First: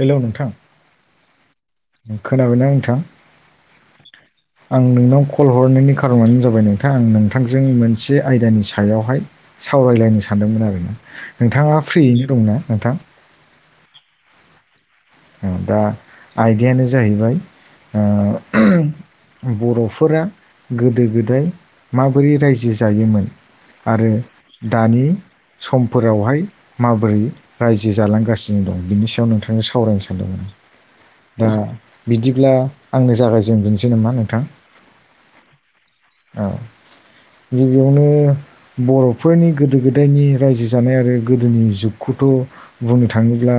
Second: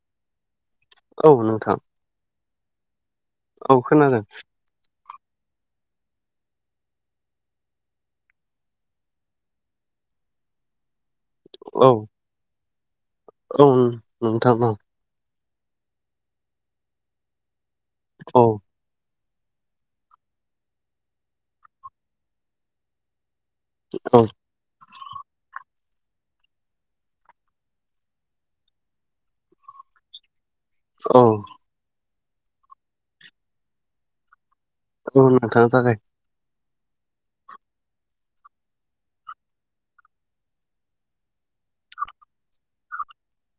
हेल' नोंथां। औ नोंथां। खोनाबायना नोंथां? औ खोनादों। आं नोंनाव कल हरनायनि खार'नानो जाबाय नोंथां आं नोंथांजों मोनसे आयदानि सायावहाय सावरायलायनो सानदोंमोन आरो। नोंथाङा औ फ्रियैनो दंना नोंथां? औ नोंथां औ दा आयदायानो जाहैबाय औ बर'फोरा गोदो -गोदाय माबोरै रायजो जायोमोन? आरो औ दानि सम फोरावहाय माबोरै रायजो जालांगासिनो दं? बिनि सायाव नोंथांजों सावरायनो सानदोंमोन। औ दा बिदिब्ला आंनो जागायजेननोसै नामा नोंथां? औ नोंथां जागाय। औ गिबियावनो बर'फोरनि गोदो -गोदायनि रायजो जानाय आरो गोदोनि जुगखौथ' बुंनो थाङोब्ला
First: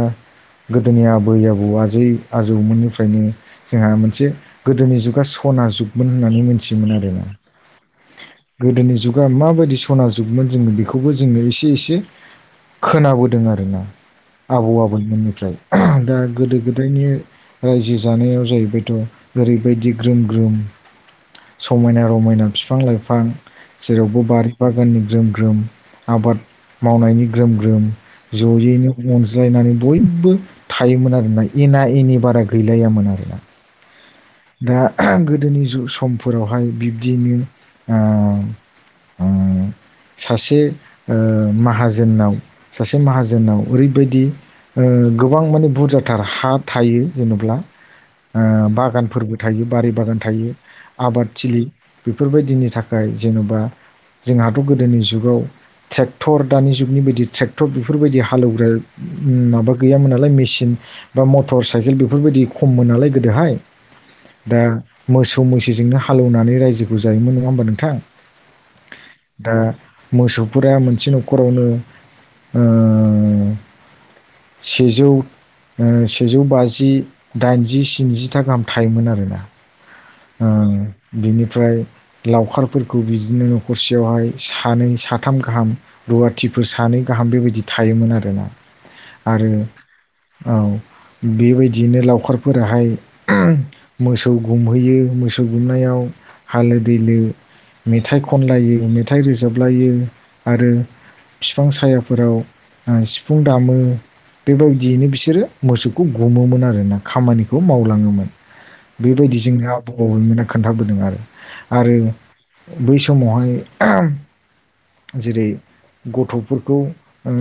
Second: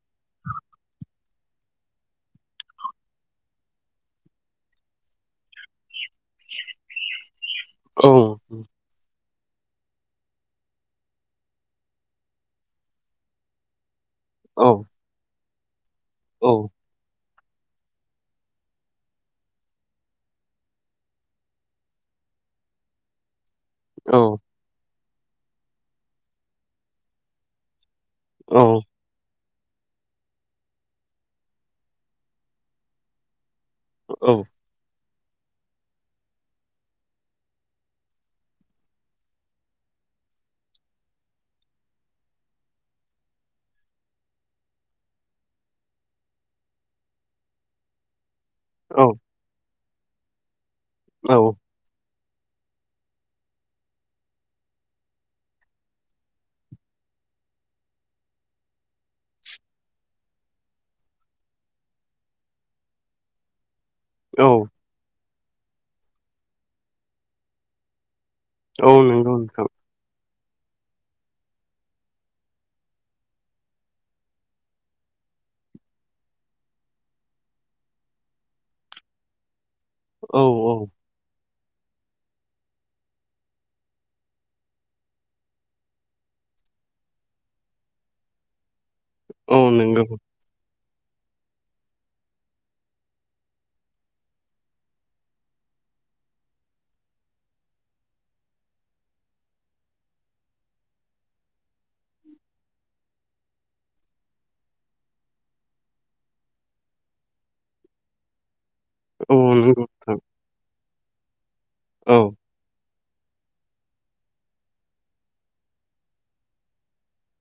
गोदोनि [unintelligible] आबै -आबौ आजै आजौमोननिफ्रायनो जोंहा मोनसे गोदोनि जुगा सना जुग होननानै मिथियोमोन आरोना औ गोदोनि जुग जुगा माबायदि सना जुगमोन जोङो बेखौबो जोंनो एसे -एसे खोनाबोदों आरोना। औ आबौ -आबैमोननिफ्राय दा औ गोदो- गोदायनि रायजो जानायाव जाहैबायथ' ओरैबायदि ग्रोम ग्रोम समायना -रमायना बिफां- लाइफां औ जेरावबो बारि बागाननि ग्रोम- ग्रोम आबाद मावनायनि ग्रोम -ग्रोम। जयैनो अनज्लायनानै बयबो थायोमोन आरोना एना- एनि बारा गैलायामोन आरोना। औ दा गोदोनि समफोरावहाय बिब्दियैनो ओ ओ सासे ओ माहाजोनाव सासे माहाजोनाव ओरैबायदि ओ गोबां माने बुरजाथार हा थायो जेनेब्ला ओ औ बागान बारि बागान थायो आबाद थिलि बेफोरबायदिनि थाखाय जेन'बा जोंहाथ' गोदोनि जुगाव ट्रेक्टर दानि जुगनि बायदि ट्रेक्टर बेफोरबायदि हालेवग्रा माबा गैयामोन नालाय मेसिन बा मटर साइकेल बेफोरबायदि खममोन नालाय गोदोहाय दा औ मोसौ मैसोजोंनो हालौवनानै रायजोखौ जायोमोन नङा होमबा नोंथां औ नंगौ नोंथां फुरा मोनसे न'खरावनो ओ सेजौ ओ सेजौ बाजि दाइनजि स्निजिथा गाहाम थायोमोन आरोना औ ओ औ बिनि ओमफ्राय लावखारफोरखौ बिदिनो न'खरसेयावहाय सानै साथाम गाहाम रुवाथि दैफोर सानै गाहाम बेबायदि थायोमोन आरोना आरो औ बेबायदियैनो लावखारफोराहाय मोसौ गुमहैयो मोसौ गुमनायाव हालो दैलो मेथाइ खनलायो मेथाइ रोजाबलायो आरो बिफां सायाफोराव सिफुं दामो बेबायदियैनो बिसोरो मोसौखौ गुमोमोन आरोना खामानिखौ मावलाङोमोन औ बेबायदि जोंनि नंगौ आबै नोंथां आबौमोना खोन्थाबोदों आरो आरो औ औ बै समावहाय जेरै गथ'फोरखौ ओ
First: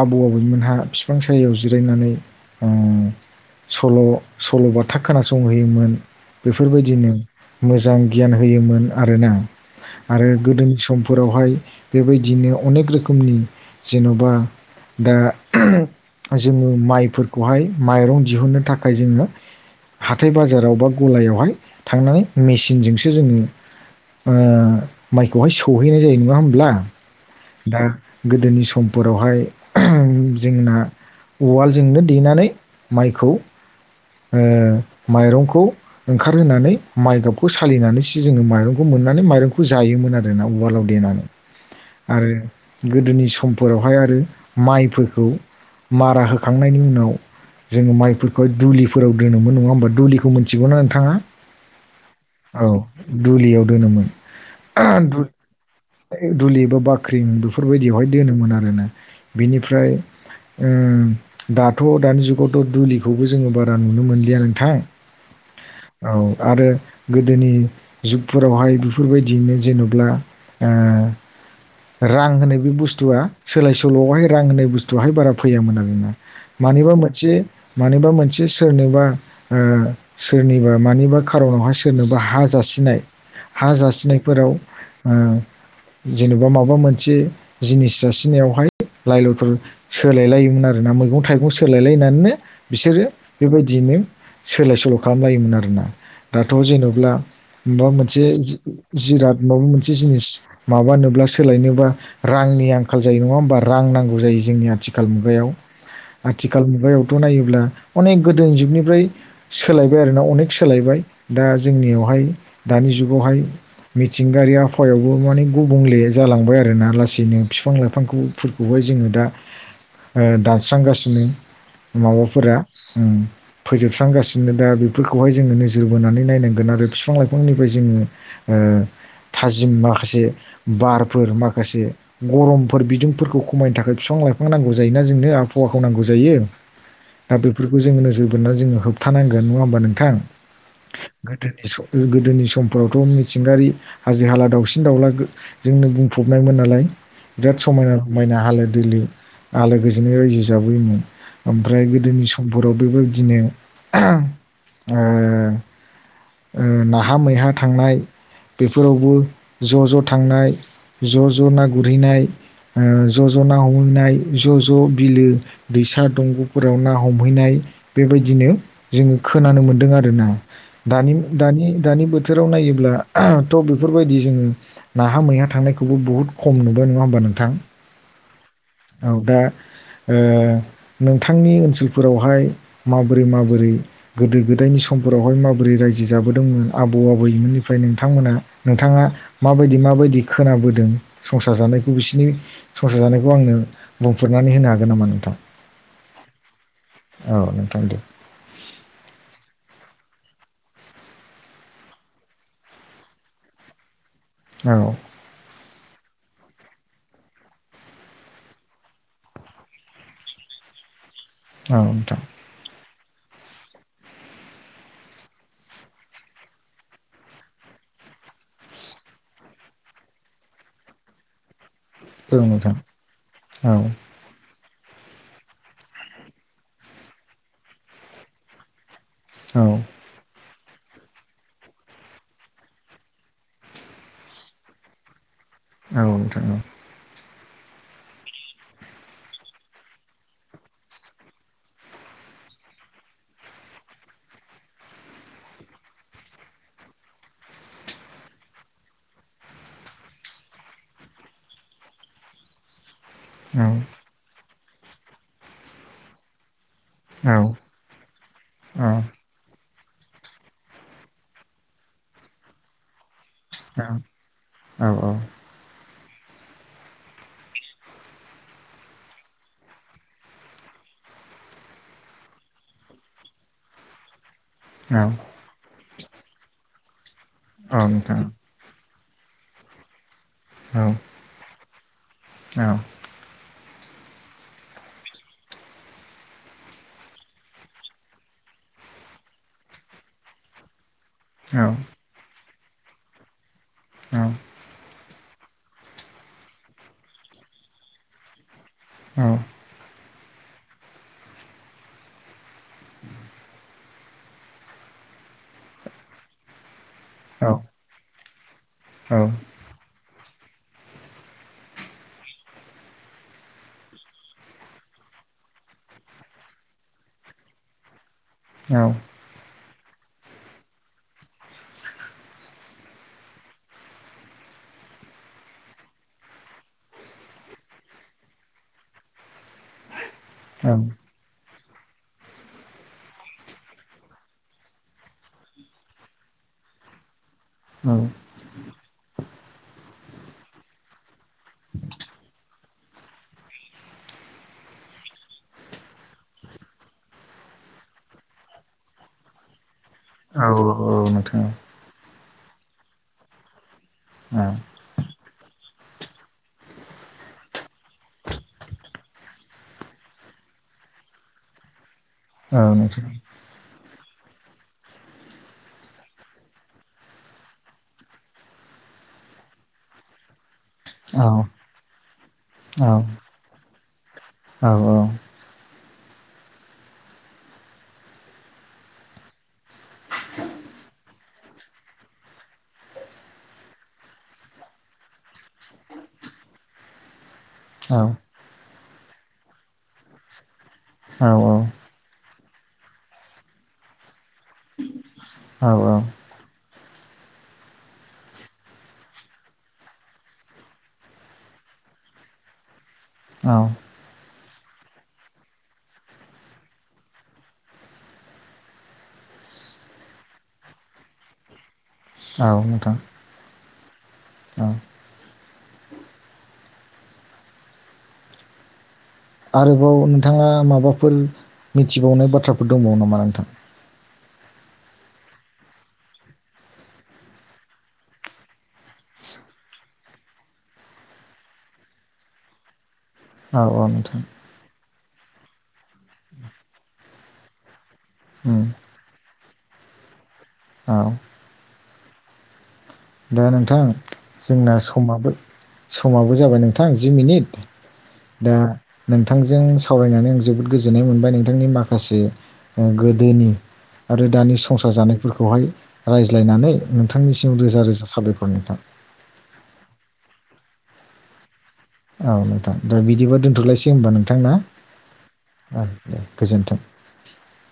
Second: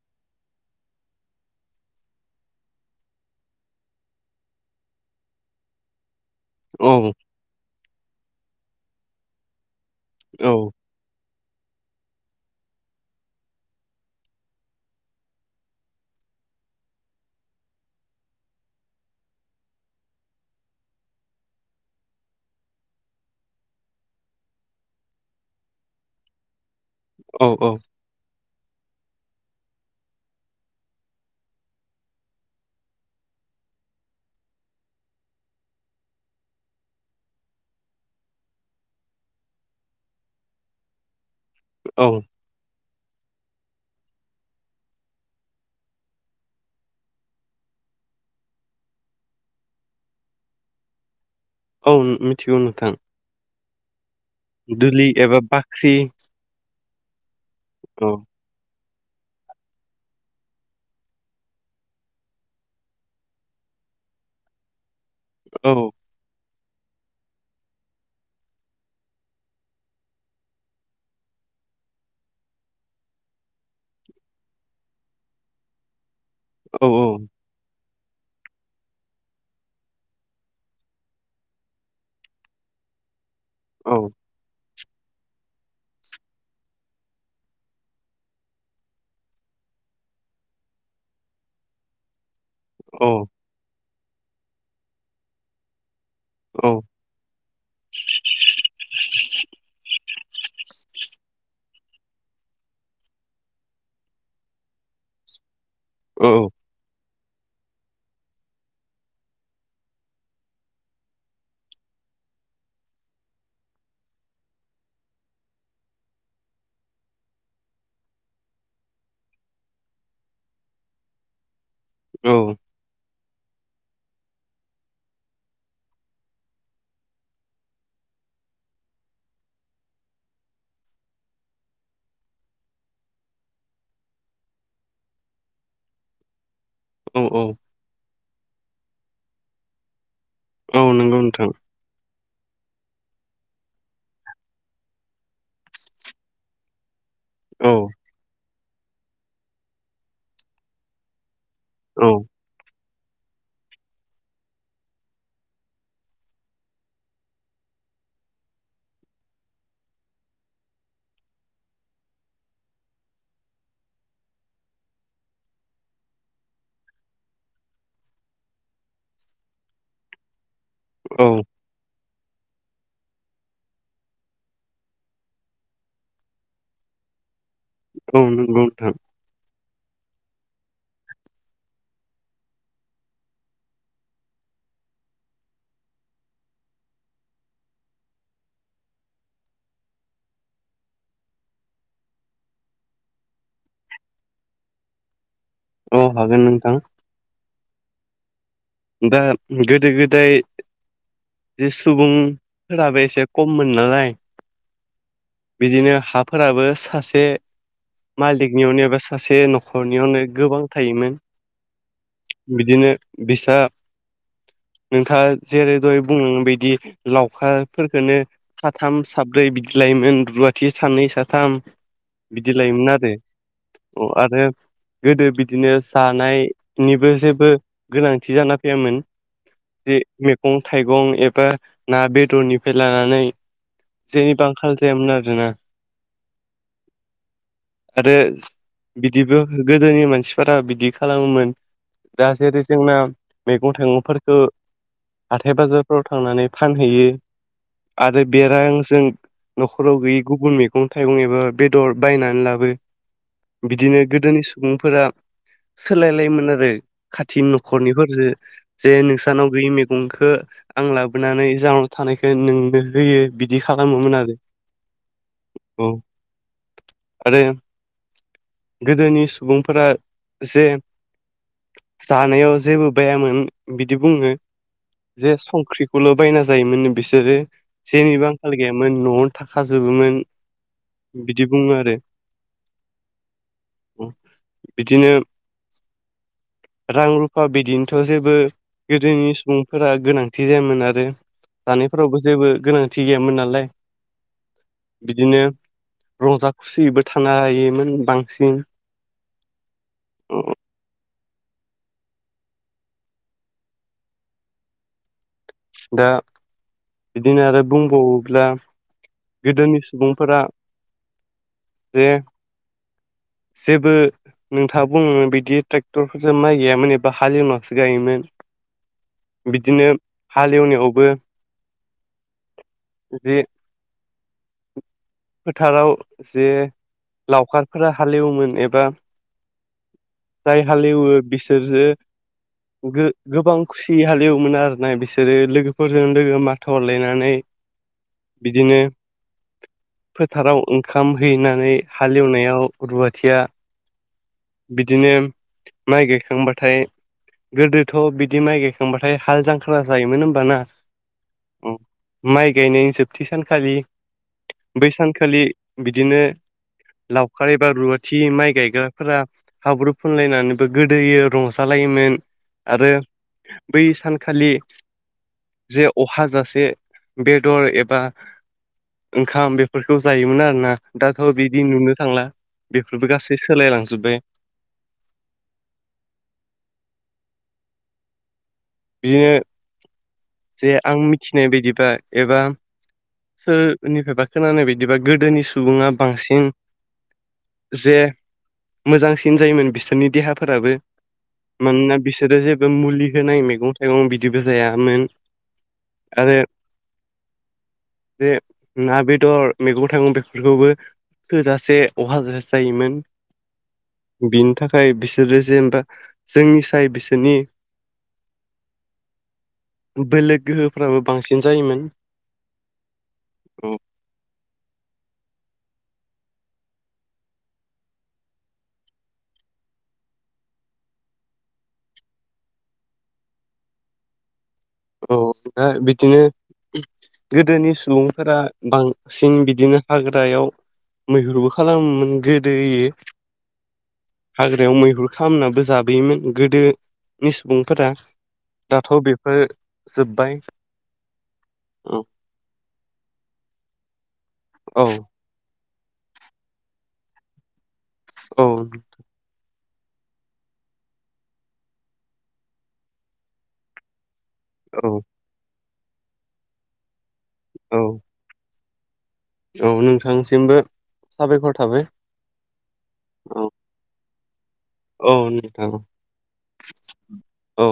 आबौ आबैमोनहा बिफां सायायाव जिरायनानै सल' सल'बााथा खोनासंहैयोमोन औ बेफोरबायदिनो मोजां गियान होयोमोन आरोना आरो औ गोदोनि समफोरावहाय बेबायदिनो अनेक रोखोमनि जेन'बा दा जोङो माइफोरखौहाय माइरं दिहुननो थाखाय जोङो हाथाय बाजाराव बा गलायावहाय थांनानै मेसिनजोंसो जोङो माइखौहाय सौहैनाय जायो नङा होमब्ला दा गोदोनि समफोरावहाय जोंना उवालजोंनो देनानै माइखौ माइरंखौ ओंखारहोनानै माइ गाबखौ सालिनानैसो जोङो माइरंखौ मोननो माइरंखौ जायोमोन आरोना उवालाव देनानै औ आरो गोदोनि समफोरावहाय आरो माइफोरखौ मारा होखांनायनि उनाव जोङो माइफोरखौ दुलि फोराव दोनोमोन नङा होनबा दुलिखौ मोनथिगौना नोंथाङा औ मिथिगौ औ नोंथां दुलियाव दोनोमोन दुलि एबा बाख्रि दुलिबा बाख्रि बाख्रि औ बेफोरबायदियावहाय दोनोमोन आरोना बिनिफ्राय दाथ' दानि जुगावथ' दुलिखौबो जोङो बारा बारा नुनो मोनलिया नोंथां औ आरो गोदोनि जुगफोरावहाय बेफोरबायदियैनो जेन'ब्ला ओ रां होनाय बे बुस्थुआ सोलाय सोल'आवहाय रां होनाय बुस्थुवहाय बारा फैयामोन आरोना औ मानिबा मोनसे मानिबा मोनसे मोनसे सोरनोबा सोरनिबा मानिबा खार'नावहाय सोरनोबा हा जासिनाय हा औ जासिनायफोराव जेनेबा माबा मोनसे जिनिस जासिनायावहाय लाइ लथर सोलायलायोमोन आरोना मैगं थाइगं सोलायलायनानैनो बिसोरो औ बेबायदियैनो सोलाय सोल' खालामलायोमोन आरोना दाथ' औ जेनेबा माबा मोनसे जिराद माबा मोनसे जिनिस माबानोब्ला सोलायनोबा रांनि आंखाल जायो नङा होमबा रां नांगौ जायो जोंनि आथिखाल मुगायाव औ आथिखाल मुगायावथ' नायोब्ला अनेक गोदो जुगनि जुगावहाय मिथिंगायारि आबहायावबो माने गुबुंले जालांबाय आरोना लासैनो बिफां लाइफांफोरखौहाय जोङो दा ओ दानस्रांगासिनो औ माबाफोरा उम फोजोबस्रांगासिनो दा बेफोरखौहाय जोङो नोजोर बोनानै नायनांगोन आरो बिफां लाइफांनिफ्राय जोङो ओ थाजिम माखासे बारफोर माखासे गरमफोर बिदुंफोरखौ खमायनो थाखाय बिफां बिफां लाइफां नांगौ जायोना जोंनो आबहावाखौ नांगौ जायो। दा औ बेफोरखौ जोङो नोजोर बोनानै जोङो होबथानांगोन नङा होमबा नोंथां। औ नंगौ नोंथां गोदोनि गोदोनि समफोरावथ' मिथिंगायारि हाजो हाला दाावसिन दाउला जोंनो बुंफबनायमोन नालाय बिराद औ समायना समायना हालोद दैलो आलो गोजोनै रायजो जाबोयोमोन ओमफ्राय औ गोदोनि समफोराव बे बिदिनो [unintelligible] उम ओ नाहा मैहा थांनाय बेफोरावबो ज' ज' थांनाय ज' ज' ना गुरहैनाय उम ज' ज'ना हमहैनाय ज' ज' बिलो दैसा दंग'फोर बेयाव ना हमहैनाय बेबायदिनो जोङो खोनानो मोन्दों आरो ना। दानि औ दानि दानि बो थोराव नायोब्ला थ' बेफोरबायदि जोङो नाहा मैहा थांनायखौबो बुहुद खम नुबाय नङा होमबा नोंथां औ नंगौ नोंथां औ दा ओ नों थांनि ओनसोलफोरावहाय माबोरै माबोरै गोदो गोदायनि समफोरावहाय माबोरै रायजो जा बोदोंमोन आबौ आबैमोननिफ्राय नोंथांमोना नोंथाङा माबायदि माबायदि खोनाबोदों संसार जानायखौ बिसिरनि संसार जानायखौ आंनो बुंफोरनानै होनो हागोन नामा नोंथां औ हागोन नोंथां औ नोंथां दे दा गोदो गोदाय जे सुबुंफोराबो एसे कममोन नालाय औ बिदिनो हा फोराबो सासे मालिकनियावनो एबा सासे न'खरनियावनो गोबां थायोमोन। औ नोंथां बिदिनो बिसा [inaudible] नोंथाङा जेरै दहाय बुंलांनायबादि लावखारफोरखौनो साथाम साब्रै बिदिलायमोन रुवाथि सानै साथाम औ बिदि नोंथां लायोमोन आरो औ अ आरो गोदो बिदिनो जानायनिबो जेबो गोनांथि जाना फैयामोन। औ जे मैगं थाइगं एबा ना बेदरनिफ्राय लानानै जेनिबो आंखाल जयामोन आरो ना। औ नोंथां औ आरो बिदिबो गोदोनि मानसिफोरा बिदि खालामोमोन। दा जेरै जोंना मैगं थाइगंफोरखो हाथाय बाजारफोराव थांनानै फानहैयो आरो बेरांजों न'खराव गैयि गुबुन मैगं थाइगं एबा बेदर बायनानै लाबो औ बिदिनो गोदोनि सुबुंफोरा सोलायलायोमोन आरो खाथि न'खरनिफोरजों जे नोंसानाव बे मैगंखौ आं लाबोनानै जाहाव थानायखौ नोंनो होयो। बिदि खालामोमोन आरो औ औ आरो गोदोनि सुबुंफोरा जे जानायाव जेबो बायोन बिदि बुङो औ जे संख्रिखौल' बायना जायोमोन। बिसोरो औ नोंथां जेनिबो आंखाल गैयामोन न'आवनो थाखाजोबोमोन। औ। बिदि बुङो आरो। औ। बिदिनो रां रुफा बिदिन थ' जेबो गोदोनि सुबुंफोरा गोनांथि जायामोन आरो औ जानायफोरावबो जेबो गोनांथि गैयामोन नालाय। औ। दिनो रंजा खुसिबो थानो हायोमोन बांसिन। अह। [inaudible] दा बिदिनो औ आरो बुंबावोब्ला औ गोदोनि सुबुं फोरा जे जेबो नोंथाङा बुंलांनाय बायदि ट्रेक्टरफोरजों माइ गायामोन एबा हालेवनासो गायोमोन। औ। बिदिनो हालेवनायावबो जे फोथाराव जे लावखारफोरा हालेवोमोन एबा [inaudible] जाय औ हालेवो बिसोरजो गो-गोबां खुसि हालेवोमोन आरोना बिसोरो लोगोफोरजों लोगो माथो हरलायनानै। औ बिदिनो फोथाराव ओंखाम हैनानै हालेवनायाव रुवाथिया बिदिनो माइ गायखांबाथाय गोदोथ' बिदि माइ गायखांबाथाय हाल जांख्रा जायोमोन औ होमबाना? औ नोंथां ओम। माइ गायनायनि जोबथि सानखालि औ बै सानखालि बिदिनो लावखार एबा रुवाथि माइ गायग्रा फोरा हाब्रु फुनलायनानैबो गोदोयो रंजालायोमोन। औ आरो नोंथां बै सानखालि जे अहा जासे बेदर एबा ओंखाम बेफोरखौ जायोमोन आरोना। दाथ' औ बिदि नुनो थांला। औ बेफोरबो गासै सोलायलांजोब औ औ। [unintelligible] जे आं मिथिनाय बायदिबा एबा सोरनिफायबा खोनानाय बायदिबा गोदोनि सुबुङा बांसिन जे मोजांसिन जायोमोन बिसोरनि देहाफोराबो। मानोना बिस सोरो जेबो मुलि होनाय मैगं थाइगं बिदिबो जायामोन। औ औ। आरो [inaudible] जे ना बेदर मैगं थाइगं बेफोरखौबो थोजासे अहाजासे जायोमोन। बिनि थाखाय बिसोरो जेनबा जोंनिसाय बिसोरनि [inaudible] बोलो गोहोफ्राबो बांसिन जायोमोन। औ नोंथां। [inaudible] औ आरोबाव नोंथाङा माबाफोर मिथिबावनाय बाथ्राफोर दंबावो नामा नोंथां? [inaudible] औ दा बिदिनो गोदोनि सुबुंफोरा बांसिन बिदिनो हाग्रायाव मैहुरबो खालामोमोन गोदोयो। औ औ नोंथां। खामनाबो जाबोयोमोन गोदोनि सुबुंफोरा उम दाथ' बेफोर जोबबाय। औ। ओम। दा नोंथां जोंना औ समाबो समाबो जाबाय नोंथां जि मिनिट औ दा नोंथांजों सावरायनानै आं जोबोद गोजोननाय मोनबाय नोंथांनि माखासे ओ गोदोनि आरो दानि संसार औ जानायफोरखौहाय रायज्लायनानै नोंथांनिसिम रोजा रोजा बेखौ नोंथां औ नोंथांसिमबो साबायखर थाबाय। औ नोंथां दा बिदिबो औ दोनथ'लायसै होमबा नोंथां ना? औ नोंथां [inaudible] दे गोजोनथों। [inaudible] औ